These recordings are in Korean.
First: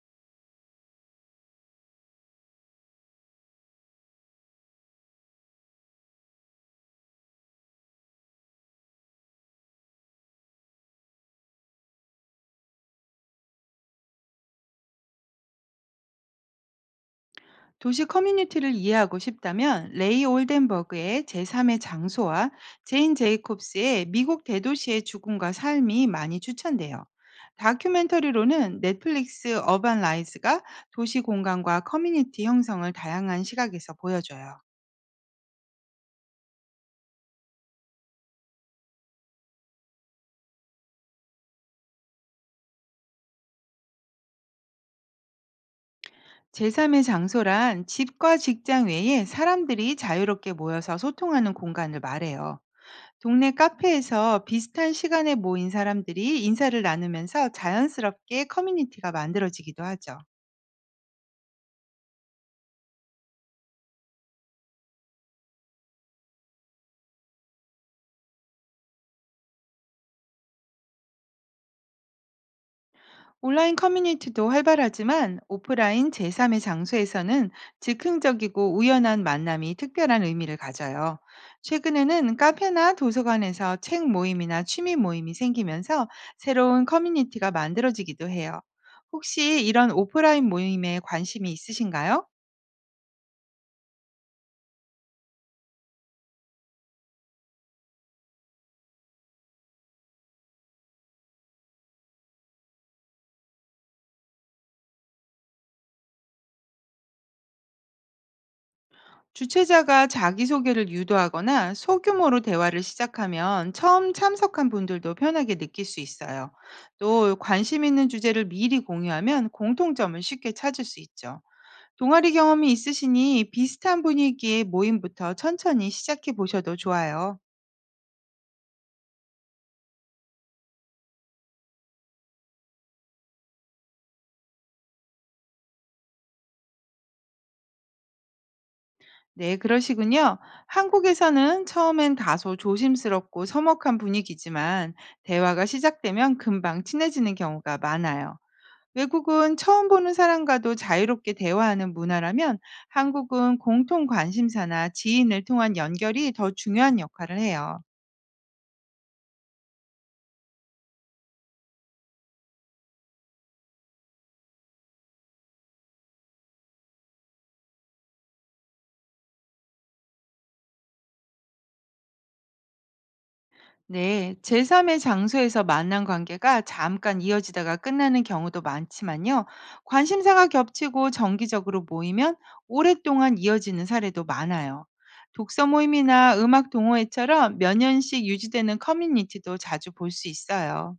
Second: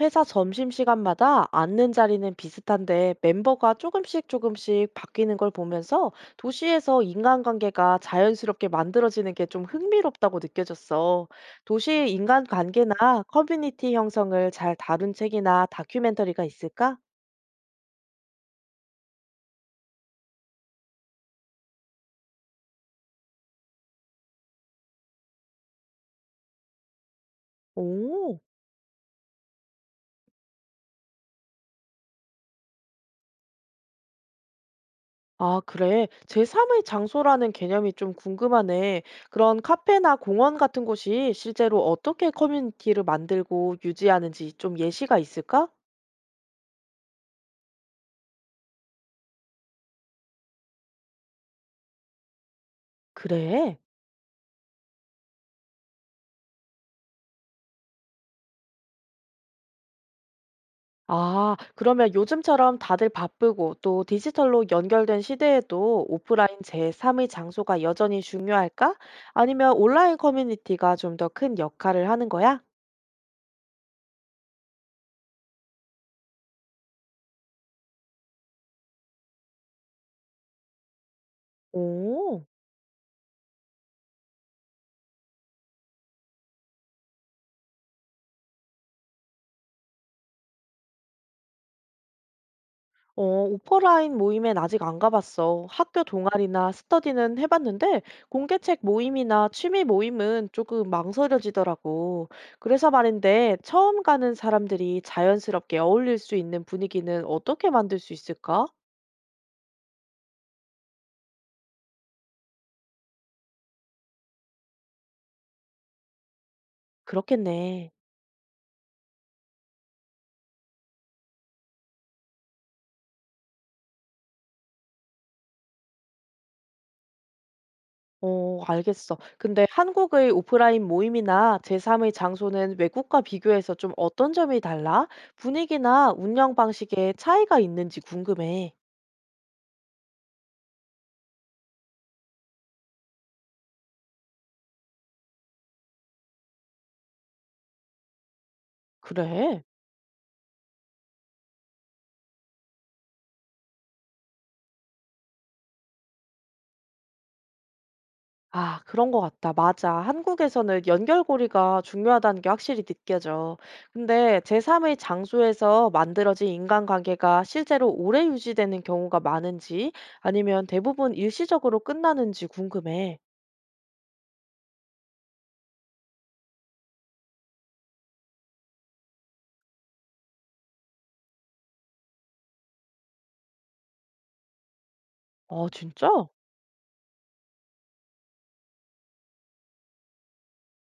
회사 점심시간마다 앉는 자리는 비슷한데 멤버가 조금씩 바뀌는 걸 보면서 도시에서 인간관계가 자연스럽게 만들어지는 게 좀 흥미롭다고 느껴졌어. 도시의 인간관계나 커뮤니티 형성을 잘 다룬 책이나 다큐멘터리가 있을까? 도시 커뮤니티를 이해하고 싶다면 레이 올덴버그의 제3의 장소와 제인 제이콥스의 미국 대도시의 죽음과 삶이 많이 추천돼요. 오. 다큐멘터리로는 넷플릭스 어반 라이즈가 도시 공간과 커뮤니티 형성을 다양한 시각에서 보여줘요. 아, 그래. 제3의 장소라는 개념이 좀 궁금하네. 그런 카페나 공원 같은 곳이 실제로 어떻게 커뮤니티를 만들고 유지하는지 좀 예시가 있을까? 제3의 장소란 집과 직장 외에 사람들이 자유롭게 모여서 소통하는 공간을 말해요. 동네 그래. 카페에서 비슷한 시간에 모인 사람들이 인사를 나누면서 자연스럽게 커뮤니티가 만들어지기도 하죠. 아, 그러면 요즘처럼 다들 바쁘고 또 디지털로 연결된 시대에도 오프라인 제3의 장소가 여전히 중요할까? 아니면 온라인 커뮤니티가 좀 더 큰 역할을 하는 거야? 온라인 커뮤니티도 활발하지만, 오프라인 제3의 장소에서는 즉흥적이고 우연한 만남이 특별한 의미를 가져요. 최근에는 오, 카페나 도서관에서 책 모임이나 취미 모임이 생기면서 새로운 커뮤니티가 만들어지기도 해요. 혹시 이런 오프라인 모임에 관심이 있으신가요? 오프라인 모임엔 아직 안 가봤어. 학교 동아리나 스터디는 해봤는데 공개책 모임이나 취미 모임은 조금 망설여지더라고. 그래서 말인데 처음 가는 사람들이 자연스럽게 어울릴 수 있는 분위기는 어떻게 만들 수 있을까? 주최자가 자기소개를 유도하거나 소규모로 대화를 시작하면 처음 참석한 분들도 편하게 느낄 수 있어요. 또 관심 그렇겠네. 있는 주제를 미리 공유하면 공통점을 쉽게 찾을 수 있죠. 동아리 경험이 있으시니 비슷한 분위기의 모임부터 천천히 시작해 보셔도 좋아요. 알겠어. 근데 한국의 오프라인 모임이나 제3의 장소는 외국과 비교해서 좀 어떤 점이 달라? 분위기나 운영 방식에 차이가 있는지 궁금해. 네, 그러시군요. 한국에서는 처음엔 다소 조심스럽고 서먹한 분위기지만, 대화가 시작되면 금방 친해지는 경우가 많아요. 외국은 그래? 처음 보는 사람과도 자유롭게 대화하는 문화라면, 한국은 공통 관심사나 지인을 통한 연결이 더 중요한 역할을 해요. 아, 그런 거 같다. 맞아. 한국에서는 연결고리가 중요하다는 게 확실히 느껴져. 근데 제3의 장소에서 만들어진 인간관계가 실제로 오래 유지되는 경우가 많은지 아니면 대부분 일시적으로 끝나는지 궁금해. 네, 제3의 장소에서 만난 관계가 잠깐 이어지다가 끝나는 경우도 많지만요, 관심사가 겹치고 정기적으로 모이면 오랫동안 이어지는 사례도 많아요. 독서 아, 진짜? 모임이나 음악 동호회처럼 몇 년씩 유지되는 커뮤니티도 자주 볼 수 있어요.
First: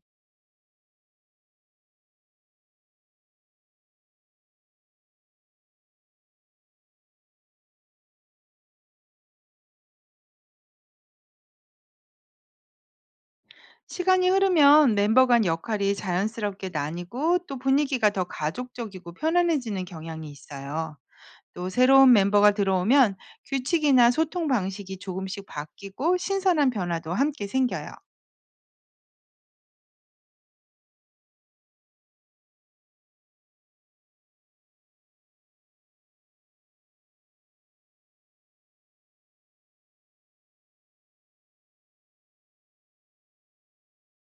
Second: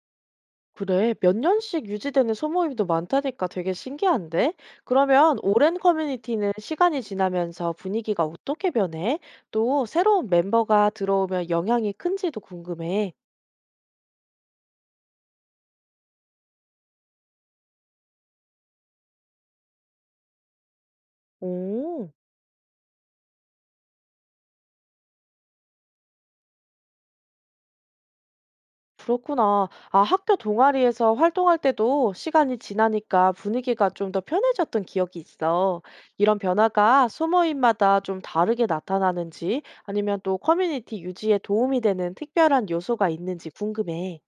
그래, 몇 년씩 유지되는 소모임도 많다니까 되게 신기한데? 그러면 오랜 커뮤니티는 시간이 지나면서 분위기가 어떻게 변해? 또 새로운 멤버가 들어오면 영향이 큰지도 궁금해. 시간이 흐르면 멤버 간 역할이 자연스럽게 나뉘고, 또 분위기가 더 가족적이고 편안해지는 경향이 있어요. 또 오, 새로운 멤버가 들어오면 규칙이나 소통 방식이 조금씩 바뀌고, 신선한 변화도 함께 생겨요. 그렇구나. 아, 학교 동아리에서 활동할 때도 시간이 지나니까 분위기가 좀 더 편해졌던 기억이 있어. 이런 변화가 소모임마다 좀 다르게 나타나는지 아니면 또 커뮤니티 유지에 도움이 되는 특별한 요소가 있는지 궁금해.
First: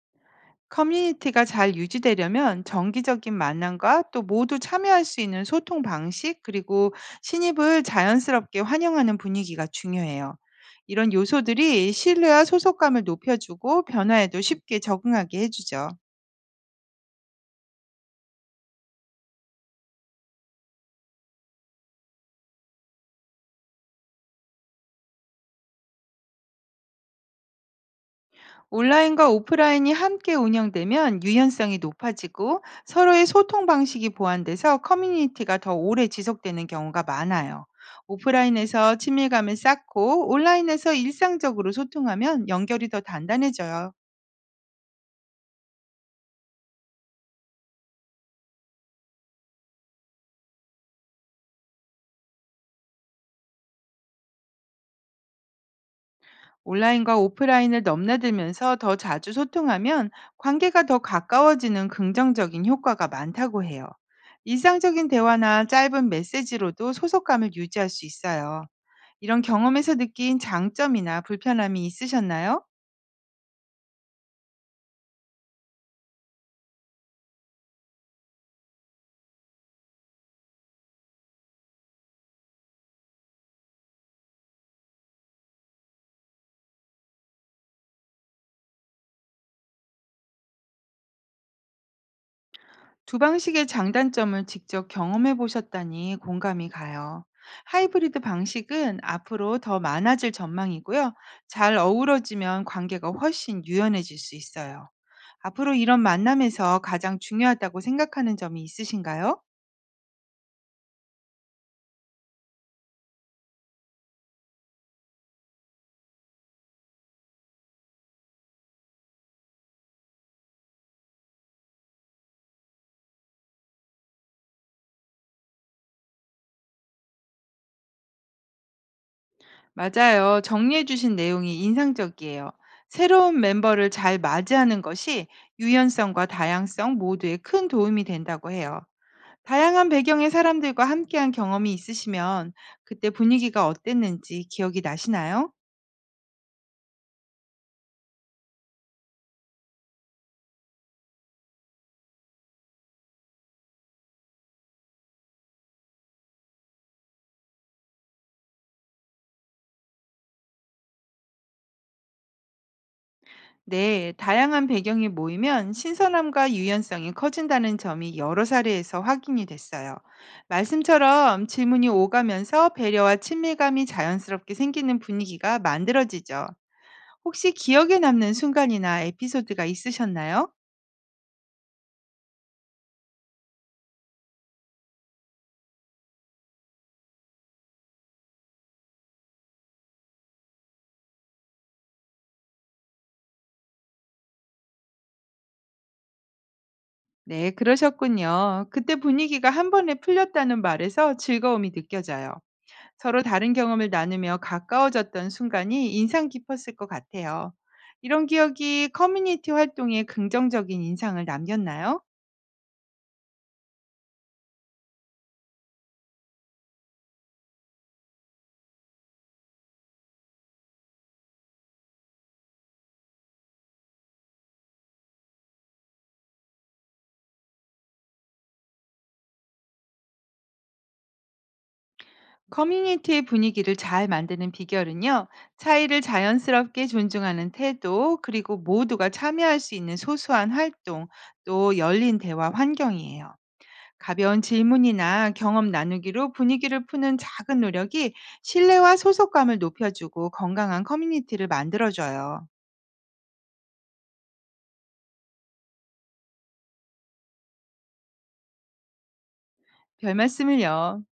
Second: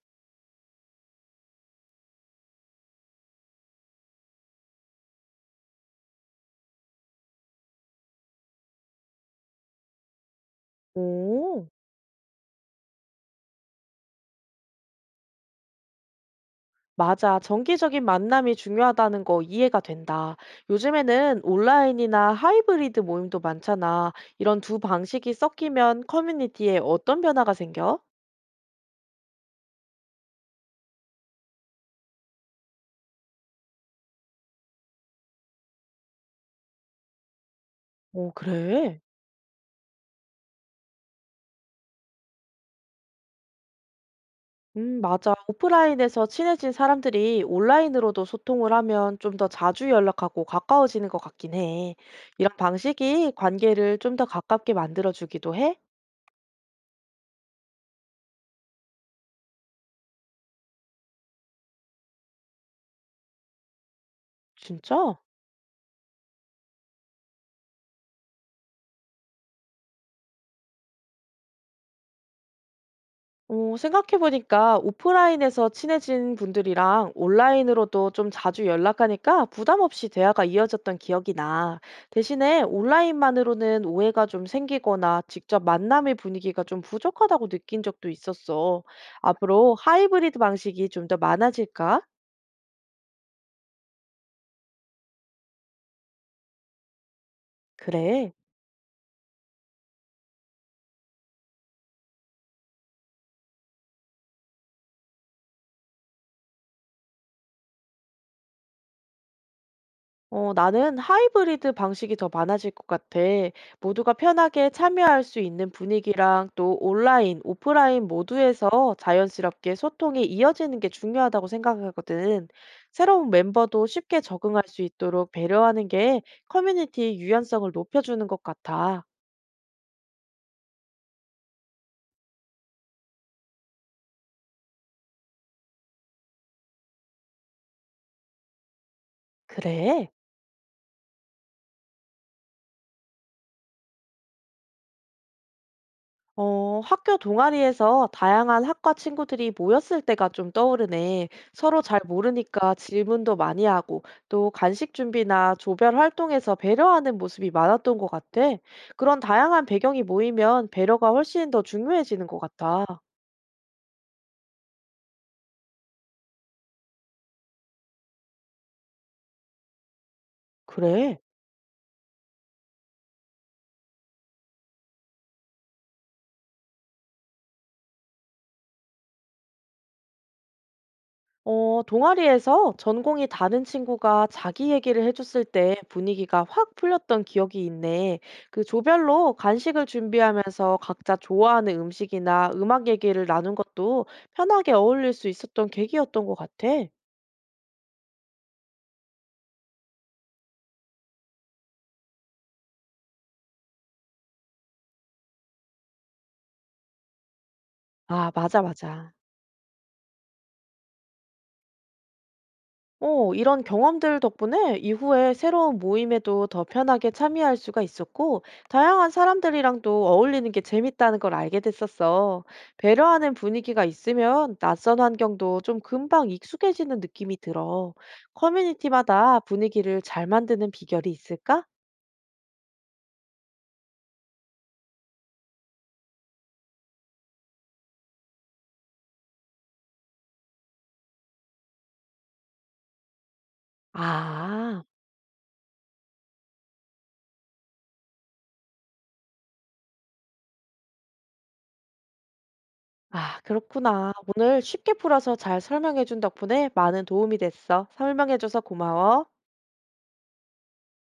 커뮤니티가 잘 유지되려면 정기적인 만남과 또 모두 참여할 수 있는 소통 방식, 그리고 신입을 자연스럽게 환영하는 분위기가 중요해요. 이런 오. 요소들이 신뢰와 소속감을 높여주고, 변화에도 쉽게 적응하게 해주죠. 맞아. 정기적인 만남이 중요하다는 거 이해가 된다. 요즘에는 온라인이나 하이브리드 모임도 많잖아. 이런 두 방식이 섞이면 커뮤니티에 어떤 변화가 생겨? 온라인과 오프라인이 함께 운영되면 유연성이 높아지고, 서로의 소통 방식이 보완돼서 커뮤니티가 더 오래 지속되는 경우가 많아요. 오, 오프라인에서 그래? 친밀감을 쌓고 온라인에서 일상적으로 소통하면 연결이 더 단단해져요. 맞아. 오프라인에서 친해진 사람들이 온라인으로도 소통을 하면 좀 더 자주 연락하고 가까워지는 것 같긴 해. 이런 방식이 관계를 좀 더 가깝게 만들어주기도 해? 온라인과 오프라인을 넘나들면서 더 자주 소통하면 관계가 더 가까워지는 긍정적인 효과가 많다고 해요. 일상적인 진짜? 대화나 짧은 메시지로도 소속감을 유지할 수 있어요. 이런 경험에서 느낀 장점이나 불편함이 있으셨나요? 생각해보니까 오프라인에서 친해진 분들이랑 온라인으로도 좀 자주 연락하니까 부담 없이 대화가 이어졌던 기억이 나. 대신에 온라인만으로는 오해가 좀 생기거나 직접 만남의 분위기가 좀 부족하다고 느낀 적도 있었어. 앞으로 하이브리드 방식이 좀 더 많아질까? 두 방식의 장단점을 직접 경험해 보셨다니 공감이 가요. 하이브리드 그래. 방식은 앞으로 더 많아질 전망이고요. 잘 어우러지면 관계가 훨씬 유연해질 수 있어요. 앞으로 이런 만남에서 가장 중요하다고 생각하는 점이 있으신가요? 나는 하이브리드 방식이 더 많아질 것 같아. 모두가 편하게 참여할 수 있는 분위기랑 또 온라인, 오프라인 모두에서 자연스럽게 소통이 이어지는 게 중요하다고 생각하거든. 새로운 멤버도 쉽게 적응할 수 있도록 배려하는 게 커뮤니티 유연성을 높여주는 것 같아. 맞아요, 정리해 주신 내용이 인상적이에요. 새로운 멤버를 잘 맞이하는 것이 유연성과 다양성 모두에 큰 도움이 된다고 해요. 다양한 그래? 배경의 사람들과 함께한 경험이 있으시면 그때 분위기가 어땠는지 기억이 나시나요? 학교 동아리에서 다양한 학과 친구들이 모였을 때가 좀 떠오르네. 서로 잘 모르니까 질문도 많이 하고, 또 간식 준비나 조별 활동에서 배려하는 모습이 많았던 것 같아. 그런 다양한 배경이 모이면 배려가 훨씬 더 중요해지는 것 같아. 네, 다양한 배경이 모이면 신선함과 유연성이 커진다는 점이 여러 사례에서 확인이 됐어요. 그래. 말씀처럼 질문이 오가면서 배려와 친밀감이 자연스럽게 생기는 분위기가 만들어지죠. 혹시 기억에 남는 순간이나 에피소드가 있으셨나요? 동아리에서 전공이 다른 친구가 자기 얘기를 해줬을 때 분위기가 확 풀렸던 기억이 있네. 그 조별로 간식을 준비하면서 각자 좋아하는 음식이나 음악 얘기를 나눈 것도 편하게 어울릴 수 있었던 계기였던 것 같아. 네, 그러셨군요. 그때 분위기가 한 번에 풀렸다는 말에서 즐거움이 느껴져요. 서로 다른 경험을 나누며 가까워졌던 순간이 인상 깊었을 것 같아요. 이런 아, 맞아, 기억이 맞아. 커뮤니티 활동에 긍정적인 인상을 남겼나요? 이런 경험들 덕분에 이후에 새로운 모임에도 더 편하게 참여할 수가 있었고, 다양한 사람들이랑도 어울리는 게 재밌다는 걸 알게 됐었어. 배려하는 분위기가 있으면 낯선 환경도 좀 금방 익숙해지는 느낌이 들어. 커뮤니티마다 분위기를 잘 만드는 비결이 있을까? 커뮤니티의 분위기를 잘 만드는 비결은요, 차이를 자연스럽게 존중하는 태도, 그리고 모두가 참여할 수 있는 소소한 활동, 또 열린 대화 환경이에요. 가벼운 아, 질문이나 경험 나누기로 분위기를 푸는 작은 노력이 신뢰와 소속감을 높여주고 건강한 커뮤니티를 만들어줘요. 아, 그렇구나. 오늘 쉽게 풀어서 잘 설명해준 덕분에 많은 도움이 됐어. 설명해줘서 고마워. 별말씀을요.